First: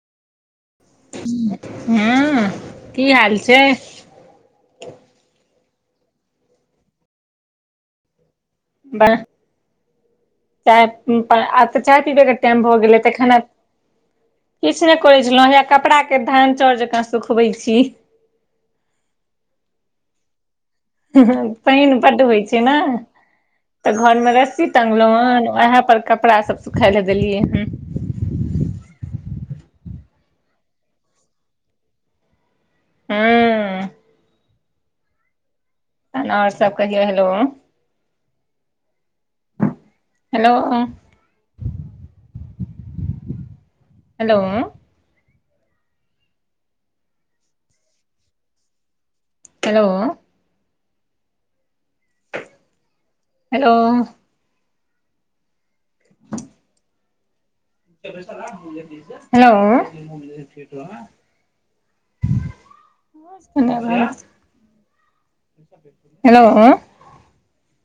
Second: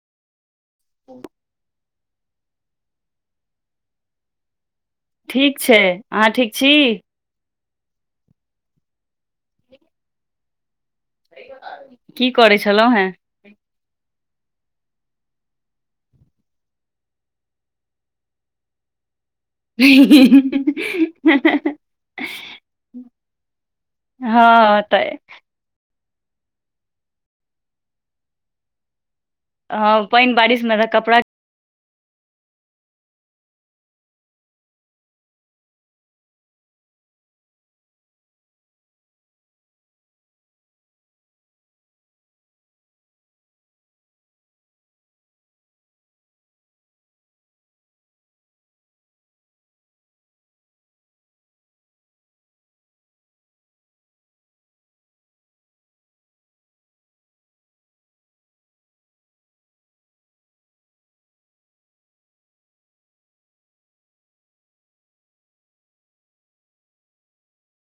हँ की हाल छै ठीक छै अहाँ ठीक छी बरा आब त चाय आ चाय पीबै की क करै टाइम भ छलहुँ गेल हेँ तखन आब किछु ने करे छलौं हा कपड़ा के धान चाउर जका स सुखबे छी अंय हिं हुँ हहह पानि बड होई छै ने तऽ घरमे रस्सी हँ तऽ टंगलहु हन उएह पर कपड़ा सब सुखाय लए देलियै हन अ पानि बारिश मे तऽ कपड़ा हुँ आओर सब कहियो hello hello hello hello hello hello न [inaudible] हेलो